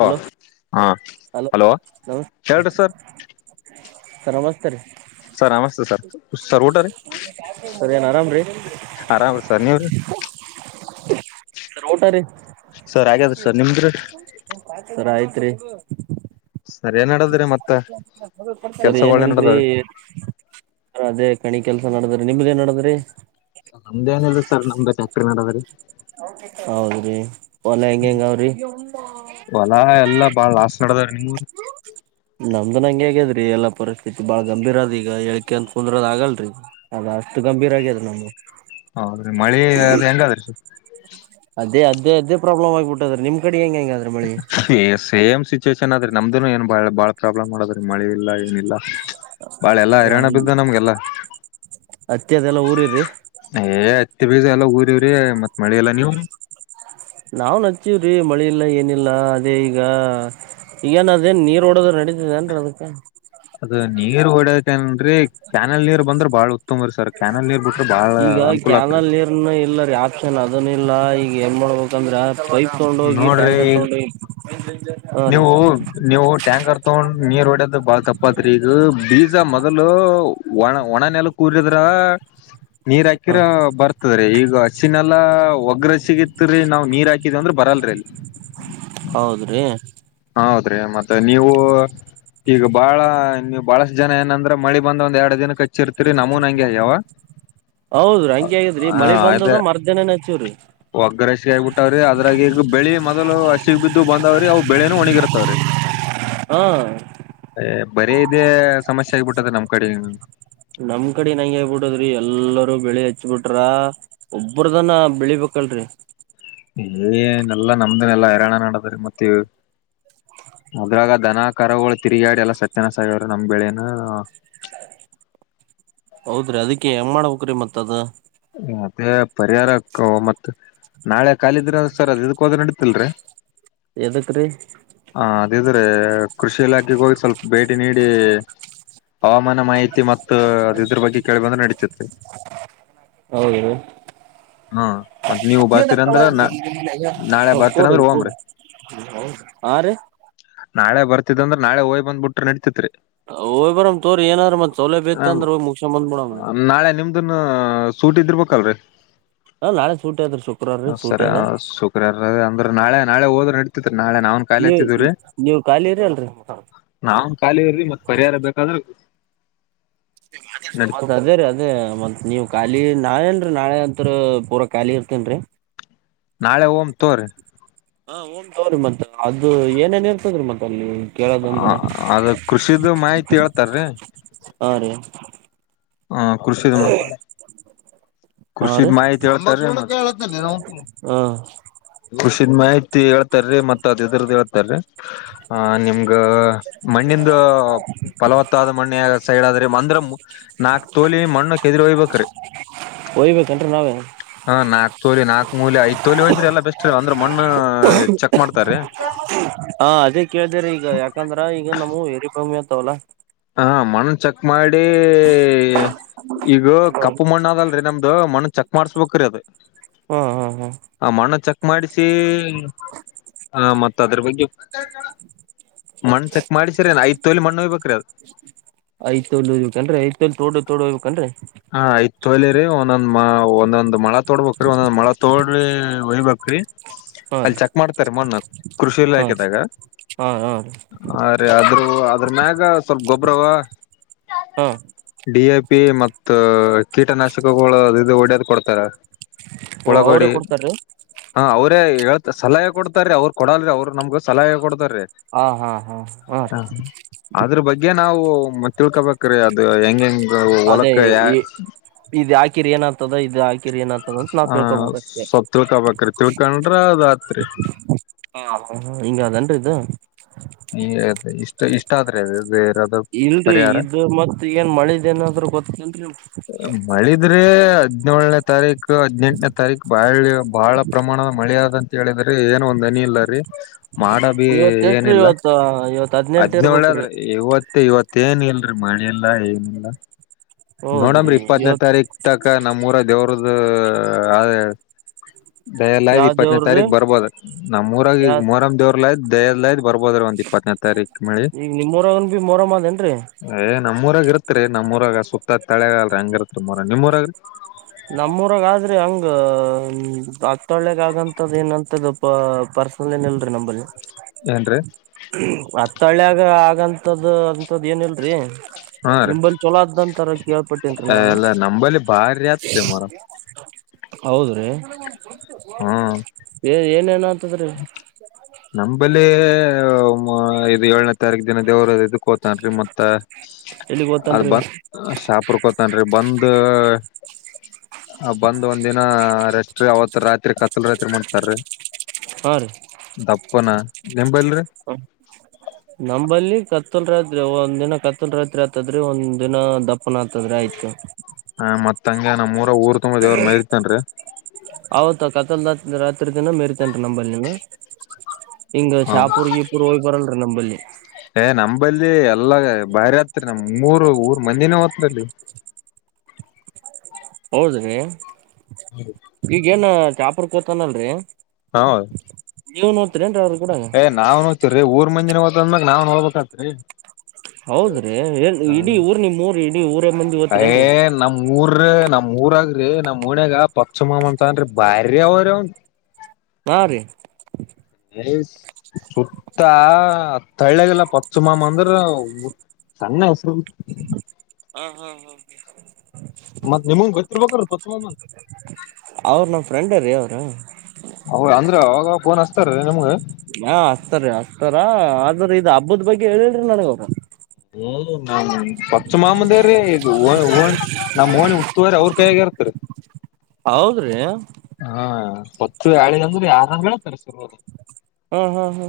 Hello ಹಾ hello ಕೇಳುಸ್ತಾ ಹೇಳ್ರಿ ಸರ್ [unintelligible] ಸರವತ್ತ ರೀ [unintelligible] ಸರ್ ನಮಸ್ತೆ ಸರ್ ಸರ್ ಊಟ ರೀ ಸರ್ ಏನ್ ಆರಾಮ್ರೀ ಆರಾಮ್ರೀ ಸರ್ ನೀವ್ರಿ ಸರ್ ಊಟ ರೀ ಸರ್ ಆಗಾದ್ರೀ ಸರ್ ನಿಮ್ದರಿ [unintelligible] ಸರ್ ಆಯ್ತ್ ರಿ ಸರ್ ಏನ್ ನಡದ್ರಿ ಮತ್ತ [unintelligible] [inaudible] ಸರ್ ಏನ ಕೆಲ್ಸಗಳ್ ಏನ್ ಇಲ್ರಿ ನಡದಾವ್ರಿ ಅದೇ [unintelligible] ಮನಿ ಕೆಲಸಾ ನಡದ್ರಿ ನಿಮ್ದ ಎನ್ ನಡದ್ರಿ [unintelligible] ಸರ್ ನಮ್ದು ಫ್ಯಾಕ್ಟರಿ [inaudible] [unintelligible] ಹೌದ್ರಿ ಹೋಲ ಹೆಂಗ್ ಹೆಂಗವ್ರಿ ಹೊಲಾ ಎಲ್ಲಾ ಬಾಳ್ ಲಾಸ್ ನಡದಾವ್ರಿ ನಿಮ್ಮೂರಿ ನಮ್ದನು ಹಂಗೆ [unintelligible] ಆಗ್ಯದ್ರೀ ಎಲ್ಲಾ ಪರಿಸ್ಥಿತಿ ಬಾಳ ಗಂಭೀರ ಅದೆ ಯಾಕ್ ಅಂತ್ ಕುಂದ್ರದ ಆಗಲ್ ರಿ ಅದ ಅಷ್ಟ ಗಂಭೀರ ಆಗ್ಯದ ನಮಗ [unintelligible] ಹೌದರೀ ಮಳೆ ಅದು ಹೆಂಗ್ ಅದ [unintelligible] [unintelligible] ಅದೇ ಅದೇ ಅದೇ ಪ್ರಾಬ್ಲಮ್ ಆಗ್ಬಿಟ್ಟದ್ ರಿ ನಿಮ್ ಕಡ್ ಏ ಸೇಮ್ ಸಿ [unintelligible] ಚಿಶನ್ನ್ನಾದ್ರಿ ನಮ್ದುೂ ಏನ್ ಬಾಳ ಬಾಳ ಪ್ರಾಬ್ಲಮ್ ಮಾಡದ್ರಿ ಮಳೆ ಇಲ್ಲ ಏನಿಲ್ಲ. [unintelligible] ಬಾಳ ಎಲ್ಲಾ ಹೈರಾಣ ಬಿದ್ದ ನಮಗ ಎಲ್ಲಾ ಹತ್ತಿ ಏ ಅದೆಲ್ಲಾ ಊರಿರಿ [unintelligible] ಬಿತ್ತಿ ಬೀಜ ಎಲ್ಲಾ ಹುದಿ ಕುಂತಿವರಿ ಮತ್ತ ಮಳೆ ಇಲ್ಲ ನೀವು [unintelligible] ನಾವ್ ನಚ್ಚವ್ರೀ ಮಳಿ ಇಲ್ಲ ಏನಿಲ್ಲ ಅದೇ ಈಗ ಈಗೇನ್ ಅದೇನ್ ನೀರ್ ಹೊಡದರ್ ನಡತಿ ಏನ್ರೀ ಅದಕ್ಕ [unintelligible] ಅದ ನೀರ್ ಒಡ್ಯಾಕನರಿ ಕ್ಯಾನಲ್ ನೀರ್ ಬಂದ್ರ ಬಾಳ [unintelligible] ಕ್ಯಾನಲ್ ನೀರ್ ಬಿಟ್ರ ಬಾಳ ಈಗ ಅನುಕೂಲ ಆತ್ರಿ ಕ್ಯಾನಲ್ ನೀರನ್ನ ಇಲ್ಲರಿ ಆಪ್ಷನ್ ಅ [unintelligible] ಅದನ ಇಲ್ಲ ಈಗ ಏನ್ ಮಾಡ್ಬೇಕಂದ್ರ [unintelligible] [inaudible] ಪೈಪ್ ತಗೊಂಡ ಹೋಗಿ ನೋಡ್ರಿ ಈಗ ಟ್ಯಾಂಕಹತ್ತಗೊಂಡ ಹೋಗಿ ಹ ರೀ ನೀವು [unintelligible] ನೀವು ಟ್ಯಾಂಕರ್ ತಗೊಂಡ್ ನೀರ್ ಹೋಡ್ಯದ ಬಾಳ ತಪ್ಪತ್ರಿ ಈಗ ಬೀಜ ಮೊದಲು ಒಣ ಒಣನೆಲ್ಲ ಕೂರ್ಯಿದ್ರ [unintelligible] ನೀರ್ ಹಾಕಿರ ಹ ಬರ್ತದ್ರ ಈಗ [unintelligible] ಹಸಿನ ನೆಲಾ ಒಗ್ಗ್ರ ಸಿಗತ್ ರಿ ನಮ್ ನೀರ್ ಹಾಕಿದ ಅಂದ್ರ [unintelligible] ಬರಲ್ರಿ ಹೌದ್ ರಿ [unintelligible] ಹೌದ್ರಿ ಮತ್ತೆ ನೀವು ಈಗ ಬಾಳ ನೀವು ಬಹಳಷ್ಟ ಜನ ಏನಂದ್ರ ಮಳಿ ಬಂದ ಒಂದ್ ಎರಡ್ ದಿನಕ್ಕೆ ಹಚ್ಚಿರ್ತೀರಿ ನಮೂನ್ ಹಂಗೆ ಆಯ್ಯಾವ ಹೌದ್ರೀ ಹಂಗ ಆಗಿದ್ರಿ ಮಳಿ ಬಂದದ ಮರದಿನೇನ ಹಚ್ಚವ್ರಿ ಹಿ ಆಗಬಟ್ಟಾವ್ರಿದ್ರಾರ್ಗ ಬೆಳ ಮದಲು ಹಸಿಗ ಬಿದ್ದು ಬಂದವ್ರಿ ಅವ ಬೆಳೆನೂ ಒಣಿಗಿರತ್ತವ್ರ ಹ್ಮ ಅ ಬರೀ ಇದೆ ಸಮಸ್ಯೆ ಆಗ್ಬಿಟ್ಟದ ನಮ್ ಕಡೆ ನಮ್ ಕಡೆ ನಂಗ ಹೇಗ್ಬಿಡದ್ರಿ ಎಲ್ಲರೂ ಬೆಳಿ ಹಚ್ಬಿಟ್ರ ಒಬ್ಬ್ರದನ ಬೆಳಿಬೆಕಲ್ರರಿ ಏನೆಲ್ಲಾ ನಮ್ದನೆೆಲ್ಲಾ ಹೈರಾಣ ನಡದ್ರೆ ಮತ್ತೆ ಅದ್ರಾಗ ದನ ಕರಗಳು ತಿರುಗಾಡಿ ಎಲ್ಲ ಸತ್ಯನ ಸಾಯಿ ಅವರು ನಮ ಬೆಳೆನ ಹೌದ್ರಿ ಅದಕ್ಕೆ ಹೆಂಗ ಮಾಡಬೇಕ ಮತ್ತ ತದ ಮತ್ತೇ ಪರಿಹಾರಕ್ಕ ಮತ್ತ ನಾಳೆ ಖಾಲಿದ್ರ ಸರ್ ಅದ್ ಇದಕ್ ಹೋದ ನಡೀತಿಲ್ರಿ ಎದಕ್ಕ ರೀ ಇದ್ರೆ ಕೃಷಿ ಇಲಾಖೆೆಗೆ ಹೋಗಿ ಸ್ವಲ್ಪ ಭೇಟಿ ನೀಡಿ ಹವಾಮಾನ ಮಾಹಿತಿ ಮತ್ತು ಅದ ಇದ್ರ ಬಗ್ಗೆ ಕೇಳಿ ಬಂದ್ರೆ ನಡೀತಿತ ಹೌದು ಹ್ಮ ಮತ್ತೆ ನೀವು ಬಂದ ಕೂಡ ಅಂದ್ರ ಕೂಡ ಹೋಗಂಬ್ರಿ ಹಾ ರೀ ನಾಳೆ ಬರ್ತ ಅಂದ್ರ ನಳೆ ಹೋಗ್ ಬಂದ ಬಿಟ್ರೆ ನಡತತ್ರಿ ಹೋಗಿ ಯ್ ಬರ್ ತೋರಿ ಏನಾರ ಮತ್ ಸೌಲಭ್ಯ ಬತ್ ಅಂದ್ರ್ ಮುಗುಸ್ಕೊ ಬಂದ್ಬೋಡ್ರಿ ಅದನ್ನ ಸೂಟಿ ಇದ್ದಿರ್ಬೇಕಲ್ರರಿ ಹ ನಾಳೆ ಸೂಟಿ ಅದ್ರೀ ಶುಕ್ರವಾರ ರೀ ಸೂಟಿ ಅದ ಅಂದ್ರೆ ನಾಳ ನಾಳೆ ಹದ್ ನಡ್ತ ನಾಳೆ ನಾವನ್ ಖಾಲಿ ನೀವ್ ಇತಿದವ್ರೀ ನೀವ್ ಖಾಲಿ ಇರಿ ಅಲ್ರರಿ ನಾವನ್ ಖಾಲಿ ಇರಿ ಮತ್ ಪರಿಹಾರ ಬೇಕಾದ್ರೆ ಮತ್ ಅದೇ ರೀ ಅದೇ ಮತ್ ನೀವ್ ಖಾಲಿ ನಾಳೇನ್ರರಿ ನಾಳೆ ಅತ್ ಪೂರಾ ಖಾಲಿ ಇರ್ತೇನ್ರಿ ನಾಳೆ ಓಮ ತೋರಿ ಹಾ ಹಂ ತವ್ರಿ ಮತ್ ಅದು ಏನೇನ್ ಇರ್ತದ್ರಿ ಮತ್ತ ಅಲ್ಲಿ ಹ ಕೇಳೋದಂದ್ರ ಅದ ಕೃಷಿದು ಮಾಹಿತಿ ಹೇಳ್ತಾರೀ ಹಾ ರೀ ಹಾ ಕೃಷಿ [inaudible] ಹಾ ರೀ ಕೃಷಿದ್ ಮಾಹಿತಿ ಹೇಳ್ತಾರೆ ಹಾ ಕೃಷಿದ ಮಾಹಿತಿ ಹೇಳ್ತ ರೀ ಮತ್ತ ಅದು ಇದುರದ ಹೇಳ್ತಾರೀ ಆ ನಿಮ್ ಹಾ ಮಣ್ಣಿಂದ ಫಲವತ್ತಾದ ಮಣ್ಣಿ ಸೈಡ್ ಆದ್ರೆ ಅಂದ್ರ ನಾಕ್ ತೋಲಿ ಮಣ್ಣು ಕೆದರಿ ವೈ ಬೇಕ್ರಿ ಓಯ್ಬೇಕನ್ರಿ ನಾವೇ ನಾಲ್ಕು ಮೂಲೆ ಐ ತೊಲೀ ವೈದ್ರ್ ಎಲ್ಲ ಬೆಸ್ಟ್ ಅ ಮಣ್ಣ ಚೆಕ್ ಮಾಡ್ತಾರೆ ಇಲ್ಲ ಯಾಕಂದ್ರೆ ಈಗ ನಾವುರಿ [unintelligible] ಕಮಯತ ಅವಲ್ಲ ಹಾ ಮಣ್ಣು ಚೆಕ್ ಮಾಡಿ ಈಗ ಕಪ್ಪು ಹಾ ಮಣ್ಣ ಅದಲ್ರಿೀ ನಮ್ದ ಅ ಮಣನ್ ಚಕ್ ಮಾಡಸ್ಬೇಕು್ರೀ ಅದು ಹಾ ಹಾ ಆ ಮಣ್ಣು ಚೆಕ್ ಮಾಡಿಸಿ ಆ ಮತ್ತ ಅದ್ರ ಬಗ್ಗೆ ಮಣ್ಣ್ ಚೆಕ್ ಮಾಡ್ಸಿ ಸರಿ ಐತ್ ತೊಲಿ ಮಣ್ಣ ಹಯ್ಬೇಕ್ರಿ ಅದು ಐತ್ ಒ ಹ್ ಅ್ರೆ ಐತ್ಲ್ ತೋಡ ತೋಡ ಹುಯಬೇಕು ಅ್ರೆ ಹಾ ಆಯ್ತ ತೊಯ್ಲಿರಿ ಒಂದೊಂದ್ ಮ ಒಂದೊಂದ್ ಮೊಳ ತೋಡ್ಬೇಕ್ರಿ ಒಂದೊಂದ್ ಮೊಳ ತೋಡ್ರಿ ಒಯ್ಬೇಕ್ರಿ ಹಾ ಅಲ್ಲಿ ರೀ ಚೆಕ್ ಮಾಡ್ತಾರೆ ಮೊನ್ನ ಕೃಷಿ ಹಾ ಇಲಾಖೆದಾಗ ಹಾ ಹಾ ರೀ ಅೆ ಆದ್ರೂ ಅದ್ರ ಮ್ಯಾಗ ಸ್ವಲ್ಪ ಗೊಬ್ಬ್ರವ ಹಾ ಡಿ ಎಫ ಪೇ ಮತ್ತ ಕೀಟನಾಶಕಗಳು ಇದು ಒಡ್ಯದ್ ಕೊಡ್ತಾರ ಓ ಅವ್ರೇ ಒಳಗೋಡಿ ಕೊಡ್ತಾರೀ ಹ ಅವತ್ತು ೇಳ್ ಸಲಹ ಕೊಡ್ತಾರೆ ಅವ್ರು ಕೊಡಲ್ರಿ ಅವ್ರು ನಮ್ಗೆ ಸಲಹೆ ಕೊಡ್ತ ಹಾ ಹಾ ಹಾ ಹ್ಮ ಗೆ ನಾವು ತಿಳ್ಕೊಬೇಕ್ರೀ ಅದು ಹೆಂಗ ಹೆಂಗ ಹೊಲ ಇ ಇದು ಹಾಕಿರಿ ಏನಾಗ್ತದ ಇದು ಹಾಕಿ ಕ್ರರಿಯನ [unintelligible] ಹ ಸ್ವಲ್ಪ ತಿಳ್ಕೊಬೇಕ್ರಿ ತಿಳ್ಕೊಂಡ್ರಾ ಅದು ಆಯ್ತ್ರಿ ಹಾ ಹ ಹ ಹಿಂಗ ಅದಾನ್ರಿ ಇದು ಇ ಇಷ್ಟ ಇಷ್ಟ ಆದ್ರೆೇ ದೇ ಇಲ್ರರಿ ಇದ ಮತ್ ಏನ್ ಮಳಿದ ಏನಾದ್ರೂ ಗೊತ್ತನ್ರಿ ಮಳೆ ಆದ್ರೆ ಹದಿನೋಳನೇ ತಾರೀಕು ಹದ್ನೆೆಂಟನೇ ತಾರೀಕ್ ಬಾಳ ಬಹಳ ಪ್ರಮಾಣದ ಮಳೆ ಆದಾದಂತ ಹೇಳಿದ್ರೆ ಏನ ಒಂದ್ ಹನಿ ಇಲ್ಲ ರೀ ಮಾಡ ದ್ ಇವತ್ ಎಷ್ಟ್ರೀ ಏನಿಲ್ಲ ಇವತ್ ಇವತ್ ಹದ್ನೆಂಟ ಹದ್ನೇಳೆ ಇರ್ಬೇಕ್ರಿ ಆದ್ರೆ ಇವತ್ತ ಇವತ್ತು ತ್ತೇನ್ ಇಲ್ರಿ ಮಳೆಲ್ಲ ಏನಿಲ್ಲ ನೋಡಮ್ರೀ ಹೌದ್ರಿ ಇಪ್ಪತ್ತನೇ ಇವತ್ ತಾರೀಕ್ ತಕ್ ನಮ್ಮೂಊರ ದೇವ್ರದ್ದು ಅ ದಯ ಎ ಆಯ್ ಯಾವ ಇಪ್ಪತ್ತತ್ನೇ ದೇವ್ರ್ರೀ ತಾರೀಕ್ ಬರ್ಬೋದ ಯಾ ನಮ್ಮ್ಊರಾಗಗ ಮರಮ ದವ್ರಲ ಆದ್ ದಯದ್ ಬರ್ಬೋದ್ರ ಒಂದ ಇಪ್ಪತ್ತತ್ [unintelligible] ಈಗ ನಿಮ್ ಮರಾಗನ್ ಬಿ ಮರ ಅದೇನ್ರರಿ [unintelligible] ನಮ್ಮ್ಊರಾಗ ಇರುತ್ೆ ನಮ್ಮೂರಾಗ ಸುುತ್ತ [unintelligible] ಮ ತಳೆಗಲ್ ಹಂಗರತ್ರ ಮರ ನಿಮ್ಮ್ಊರಾಗ [unintelligible] ನಮ್ಮೂರಾಗ ಆದ್ರಿ ಹಂಗ ಆಕ್ತಳಿಗ ಆಗಂತದ ಏನಂತದ್ದ ಪ ಪರ್ಸನಲ್ ಏನ್ ಇಲ್ರರಿ ನಂಬಲ್ಲಿ ಏನ್ರೀ ತಳ್ಯಾಗ ಆಗಂಂತದ್ದ ಅಂಂತದ ಏನ ಇಲ್ರಿ ಹಾ ರೀ ನಿಮ ಬಲ್ಲಿ ಚೊಲೋ ಆದ್ದಂತರ ಕೇಳ್ಪಟ್ಟೇನ್ರಿೀ ನಾವಲ್ಲ ಯತ ಅಾರ [unintelligible] ಹೌದ್ರೀ ಹೋಗುದು ಹ್ಮ್ ಎ ಏನೇನ ಹದ್ರ ಬಲ್ಲಿ ಅ ಇದು ಏಳನೇ ತಾರೀಕು ದಿನ ದೇವ್ರ ಇದಕ್ಕ ಹೋತಾನ್ರಿ ಮತ್ತ ಎಲ್ಲಿಗ್ ಅದ ಗೊತ್ತನ್ರಿ ಬ ಶಾಪುರ್ ಕೋತನ್ರಿ ಬಂದ್ ಬಂದ್ ಒಂದ ದಿನ ರೆಸ್ಟ್ ರೀ ಅವತ್ ರಾತ್ರಿ ಕತ್ಲ್ ರಾತ್ರಿ ಮಾಡ್ತಾರೀ. ಹರಿ ಗನಾ ನಿಂಬಲ್ರಿ. ನಂಬಲ್ಲಿ ಕತ್ತಲ್ ರಾತ್ರಿ ಒಂದ್ ದಿನ ಕತ್ತಲ್ ರಾತ್ರಿ ಆತದ್ರೆ ಒಂದ್ ದಿನ ದಪ್ಪನ ಹತದ್ರೆ ಆಯ್ತು ಹ ಮತ್ಂಗಗೆ ನಮ್ಮ್ೂರ ಊರ್ ತುಂಬ ದೇವ್ರ ಮೈರಿತನ್ರಿ [unintelligible] ಹೌತ್ಾ ಕತ್ತಲ್ಾ ರಾತ್ರಿ ದಿನ ಮೆರ್ತ [unintelligible] ಇೇನ್ರಿ ನಂಬಲ್ಲಿ ಹಿಂಗ ಹ ಶಾಪೂರ್ ಜೀಪುರ್ ಹೋಗ್ ಬರಲ್ರರಿ ನಂಬಲ್ಲಿ [unintelligible] ಬಲ್ಲಿ ಎಲ್ಲ ಬಾರಿ ಆತ್ರಿ ನಮ ಮೂರ್ ಊರ್ ಮಂದಿನ ಹತ್ರ ಹೌದ್ರಿ. ಈಗೇನ ಚಾಪುರ್ ಕೂತಾನಲ್ರಿ. ಹಾ ನೀವು ನೋಡ್ತೀರ ಏನ್ರಿ ಅವ ಎ ನಾವ್ ಅಂತರು ಯು ಮೂ ಮುಂಜಿನೆ ಹದ ಅಂದಾಗ ನಾವ್ ನೋಡ್ಬೇಕ ಅಕ್ಕತಿ. ಹೌದ್ರಿ ಇಡೀ ಊರ್ ನಿಮ್ ಊರ್ ಇಡೀ ಊರ ಮಂದಿ ಓತ್ರಿ ಏನ್ರಿ. ಮೂರ ನಮ್ ಊರಾಗ ನಮ್ಮ ಒನ್ಯಾಗ ಪಚಮಮಂತ ಅನ್ರಿ ಬಾರಿ ಅವರ ಅವ [unintelligible] ಏ ಸುತ್ತ ಹತ್ತ ಹಳ್ಳಗೆಲ್ಲ ಪಚ್ಚು ಮಾಮ ಅಂದ್ರ ಸಣ್ಣ ಹೆಸರ ಹಾ ಹಾ ಹಾ. ಮತ್ತ ನಿಮಗ ಗೊತ್ತಿರಬೇಕ ಪಚಮಾಮ ಅವ್ರ ನಮ್ ಫ್ರೆಂಡ್ ರೀ ಅವ್ರು ಅವರ ಅಂದ್ರ ಅವವಾಗ ಫೋನ್ ಹಚ್ಚತಾರಿ ನಿಮ್ಗ ಹಾ ಆಸ್ತರಿ ಅಸ್ತಾರ ಆದ್ರ ಇದ ಹಬ್ಬದ ಬಗ್ಗೆ ಹೇಳರೀ ನನಗ ಅವ್ರ ಹ್ಮ ನಾ ಪಚ್ಚ ಮಾಮೂದ್ರೀ ಈದ ಹ ನಮ್ ಓಣಿ ಉಸ್ತುವಾರಿ ಅವ್ರ ಕೈಯಗ ಇರುತ್ತರೀ. ಹೌದ್ರಿ. ಹಾ ಹೊತ್ತು ಹೇಳಿದಂದ್ರೆ ಯಾರಂದ್ರ ತಸಿರ್ದು ಹಾ ಹಾ ಹಾ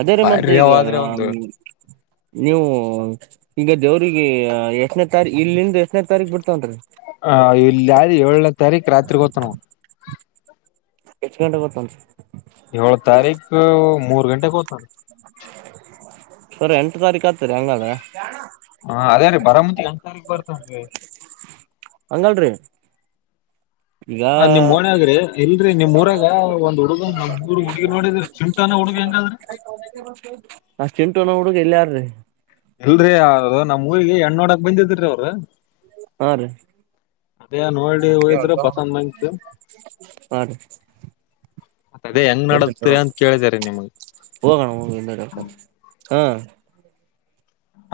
ಅದೇರೀ ಮತ್ತ ಬಾರಿ ಈಗ ಅವಾದ್ರೆ ಒಂದು ನೀವು ಈಗ ದೇವ್ರಿಗ ಎಷ್ಟನೇ ತಾರೀ ಇಲ್ಲಿಂದ ಎಷ್ಟನೇ ತಾರೀಖ್ ಬಿಡ್ತಾನ ಹ ಇಲ್ಲಿ ಯ ಏಳನೇ ತಾರೀಕು ರಾತ್ರಿ ಹೋತ ನ ಅವ ಎಷ್ಟ ಗಂಟೆ ಹೋತಾನ. ಏಳ ತಾರೀಕ ಮೂರ್ ಗಂಟೆಕ ಹೋತಾನ. ಸರಿ ಎಂಟ ತಾರೀಕ ಹತ್ತರಿ ಹಂಗಾರ ಹಾ ಅದೇ ರೀ ಬರ ಮುಂದ ಎಂ ತಾರೀಕ್ ಬರ್ತನ್ರಿ. ಹಂಗಲ್ರಿ ಹ ನಿಮ್ ಓಣ್ಯಾಗ್ರೀ ಎಲ್ಲಿ ನಿಮ್ ಊರಾಗ ಒಂದ್ ಹುಡುಗ ಮೂರ್ ಹುಡುಗಿ ನೋಡಿದ್ರಿ ಚಿಂಟಾನ ಹುಡುಗಿ ಹೆಂಗಾದ್ರಿ ಆ ಚಿಂಟುನ ಹುಡುಗ ಎಲ್ಲರ್ರೀ ಎಲ್ರರಿ ಯ ನಮ್ಮ್ ಊರಿಗೆ ಹೆಣ್ಣು ನೋಡಕ್ ಬಂದಿದ್ರಿ ಅವರು ಹಾ ರೀ ನೋಡಿ ಹೋಗಿದ್ರ ಪಸಂದ್ ಬಂತು ಅದೇ ಹೆಂಗ್ ನಡತ್ರಿ ಅಂತ ಕೇಳಿದಾರೆ ನಿಮ್ಗ [unintelligible]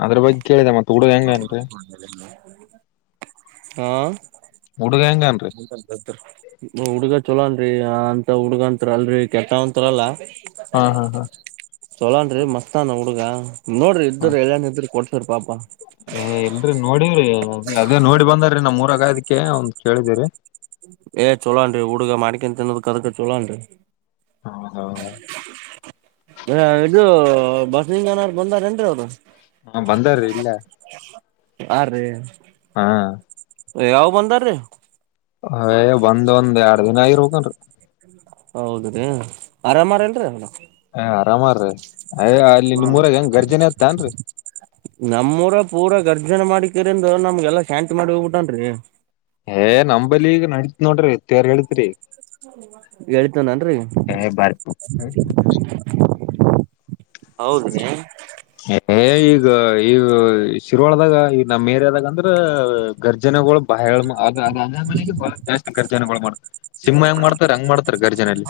ಅದ್ರ ಬಗ್ [unintelligible] ಹಾ ಹುಡುಗ ಹೆಂಗನ್ರಿ ಹುಡುಗ ಚಲೋ ಅಲ್ರಿ ಅಂತ ಹುಡ್ಗಂತರ ಅಲ್ರರಿ ಕೆಟ್ಟವಂತರಲ್ಲ. ಹಾ ಹಾ ಹಾ ಚಲಾನ್ ರೀ ಮಸ್ತ್ ನ ಹುಡುಗ ನೋಡ್ರಿ ಹಾ ಇದ್ರರು ಎಲ್ಲನ್ ಇದ್ರ ಕೊ ಸರ್ ಪಾಪ ನೋಡವ್ರಿ ಅದೇ ನೋಡಿ ಬಂದ್ರೀ ನಮ್ ಮೂರಗ ಅದಕ್ಕೆ ಅವ್ನ ಕೇಳಿದಿರಿ ಏ ಚೊಲೋನ್ರರಿ ಹುಡುಗ ಮಾಡ್ಕೊಂಡು ತಿನ್ನೋಕದಕ ಚೊಲೋಹಾನ್ರಿ ಹೌದೌದ ಇದು ಬಸಲಿಂಗ ಅನಾರ್ ಬಂದಾರ ಏನ್ರೀ ಅವರು ಹಾ ಬಂದಾರ್ರೀ ಇಲ್ಲ ಹಾ ರೀ. ಹಾ. ಯಾವ ಬಂದಾರ್ರೀ. ಅ ಏ ಬಂದ್ ಒಂದ್ ಎರ ದಿನ ಆಗಿರ್ಬೆನರಿ ಹೌದ ರಿ ಆರಾಮ್ ಅರಿಲ್ರಿ ಸಾಮರ್ ರಿ ಹ್ಮ ನಮ್ಮೂರ ಪೂರಾ ಗರ್ಜನ ಮಾಡಿ ರಿಂದು ನಮ್ಗೆಲ್ಲಾ ಶಾಂತಿ ಮಾಡಿ ಹೋಗ್ಬಿಟನ್ರಿ. ಏ ನಂಬಲೀ ಈಗ ನಡಿತ್ತ್ ನೋಡ್ರಿ ತೇರ್ ಹೇಳಿತ್ರಿ. ಏಳಿತ್ತಾನ ಅನ್ರಿ. ಏ ಹೌದ್ರಿ. ಏ ಈಗ ಈಗ ಶಿರುವಾಳ್ ದಾಗ ಈ ನಮ್ಮ್ ಮೇರಿದಾಗ ಅಂದ್ರ ಗರ್ಜನೆಗಳು ಬಹ ಅ ಅದೇ ಮನೆಗೆ ಬಹಳ ಜಾಸ್ತಿ ಗರ್ಜನೆಗಳು ಮಾಡ ಸಿಂಹ ಹೆಂಗ್ ಮಾಡ್ತಾರ ಹಂಗ್ ಮಾಡ್ತಾರೆ ಗರ್ಜನೆಯಲ್ಲಿ.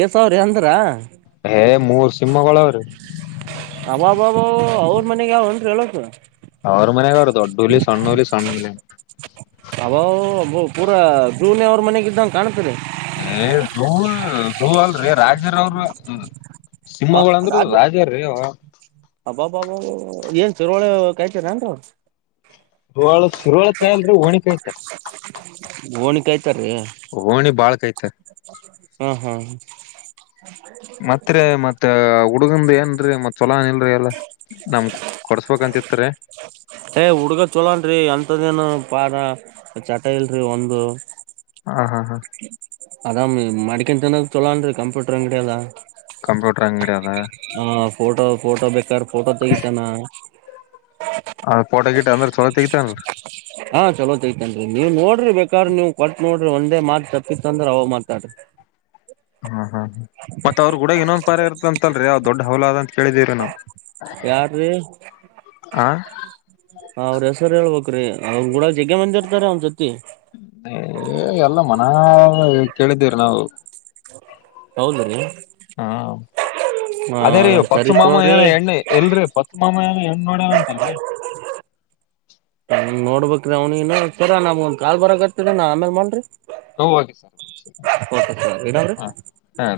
ಏ ಸಾವ್ರ ರಿ ಅಂದ್ರ ಮೂರು ಸಿಂಹಗೋಳು ಆವ್ರಿ ಅಬಾಬಾಬಾಬಾ ಅವ್ರ ಮನೆಗ್ ಯಾವ ಅಲ್ರೀ ಎಲ್ಲಸು. ಅವರ ಮನೆಗ ನೋಡು ದೊಡ್ ಹುಲಿ ಸಣ್ ಹುಲಿ ಸಣ್ ಹುಲಿ ಪೂರ ಝೂ ನೆ ಅವ್ರ ಮನೆಗ ಇದ್ದಂಗ ಕಾಣ್ತರಿ. ಝೂ ಝೂ ಅಲ್ರೀ ರಾಜರ ಅವ್ರ. ಸಿಂಹಳ ಗೋಳ ಅಂದ್ರ ರಾಜಾ ರಿ ಅವ್ರ ಅಬ್ಬಾಬ್ಬಾಬ ಏನ್ ಸುರುಳೆ ಕಾಯ್ತೀರ ಅಂಗ. ಹಳ ಶುರುವಳ ಕಾಯಿ ಅಲ್ರ ಹೋಣಿ ಕಾಯ್ತ. ಓಣಿ ಕಾಯ್ತಾರೀ ಹೋಣಿ ಬಾಳ್ ಕೈ್ತ. ಹೂ ಹೂ ಮತ್ತ ಮತ್ ಹುಡುಗಂದ ಏನ್ರೀ ಮತ್ತ್ ಚಲೋಏ ಇಲ್ರಿ ಎಲ್ಲ ನಮ್ ಕೊಡ್ಸ್ಬೇಕಂತಿತ್ರಿ. ಏ್ ಹುಡ್ಗ ಚೋಲನ್ರಿ ಎಂತದೇನು ಪಾರ ಚಟ ಇಲ್ರಿ ಒಂದು. ಹಾ ಹಾ ಹಾ. ಅದಾಮ್ ಮಡಿಕನ್ ತನದ ಚೊಲೋ ಅನ್ರಿ ಕಂಪ್ಯೂಟರ್ ಅಂಗಡಿ ಅದ. ಕಂಪ್ಯೂಟರ್ ಅಂಗಡಿ ಅದ ಹ ಫೋಟೋ ಫೋಟೋ ಬೇಕಾರ ಫೋಟೋ ತೆಗಿತಾನ. ಹ ಪೋಟ ಗಿಟ್ಟ ಅಂದ್ರ ಚೊಲೋ ತೆಗಿತಾನಲ್ಲ ಹಾ ಚಲೋ ತೈತನ್ರಿ ನೀವ್ ನೋಡ್ರಿ ಬೇಕಾದ್ರ ನೀವ್ ಕೊಟ್ ನೋಡ್ರಿ ಒಂದೇ ಮಾತ್ ತಪ್ಪಿತ್ತ ಅಂದ್ರ ಅವ ಮಾತಾಡ್ರಿ. ಹಾ ಹಾ. ಮತ್ತತ್ ಅವ್ರರು ಕೂಡ ಏನೊಂದು ಉಪಾರ ಇರುತ್ತ ಅಲ್ರಿ ಅವ್ ದೊಡ್ ಹೌಲ ಅಂತ ಕೇಳಿದೀವಿರಿ ನಾವು. ಯಾರ್ ರಿ ಅವ್ರ ಹೆಸರು ಹೇಳ್ಬೇಕ್ ಅವ್ರರು ಕೂಡ ಜಗ್ ಮಂದಿ ಇರ್ತಾರೆ ಅವನ್ ಜೊತಿ. ಎಲ್ಲ ಮನ- ಕೇಳಿದ್ದೀರಿ ನಾವು ಹೌದ ರೀ ಹಾ ಅದೇ ರೀ ಪಚ್ಚು ಸರಿ ಮಾಮ ತೋರಿ ಏನ ಎಣ್ಣೆ ಎಲ್ರಿ ಪ ಸುಮ್ಮ ಮ ಹೆಣ್ ನೋಡ್ಯನ ಅಂತಲ್ರಿ ಹ ನೋಡ್ಬೇಕ ಅವ್ನಿ ಇ ಸರ ನಮ್ ಒಂದ್ ಕಾ ಬರಕತ್ತರ ನಾ ಆಮೇಲೆ ಮಾಡಲ್್ರರಿ ಹ ಓಕೆ ಸರ್ ಗೊತ್ತಾ ಇಟ್ಲಿ ಹಾ ಹಾ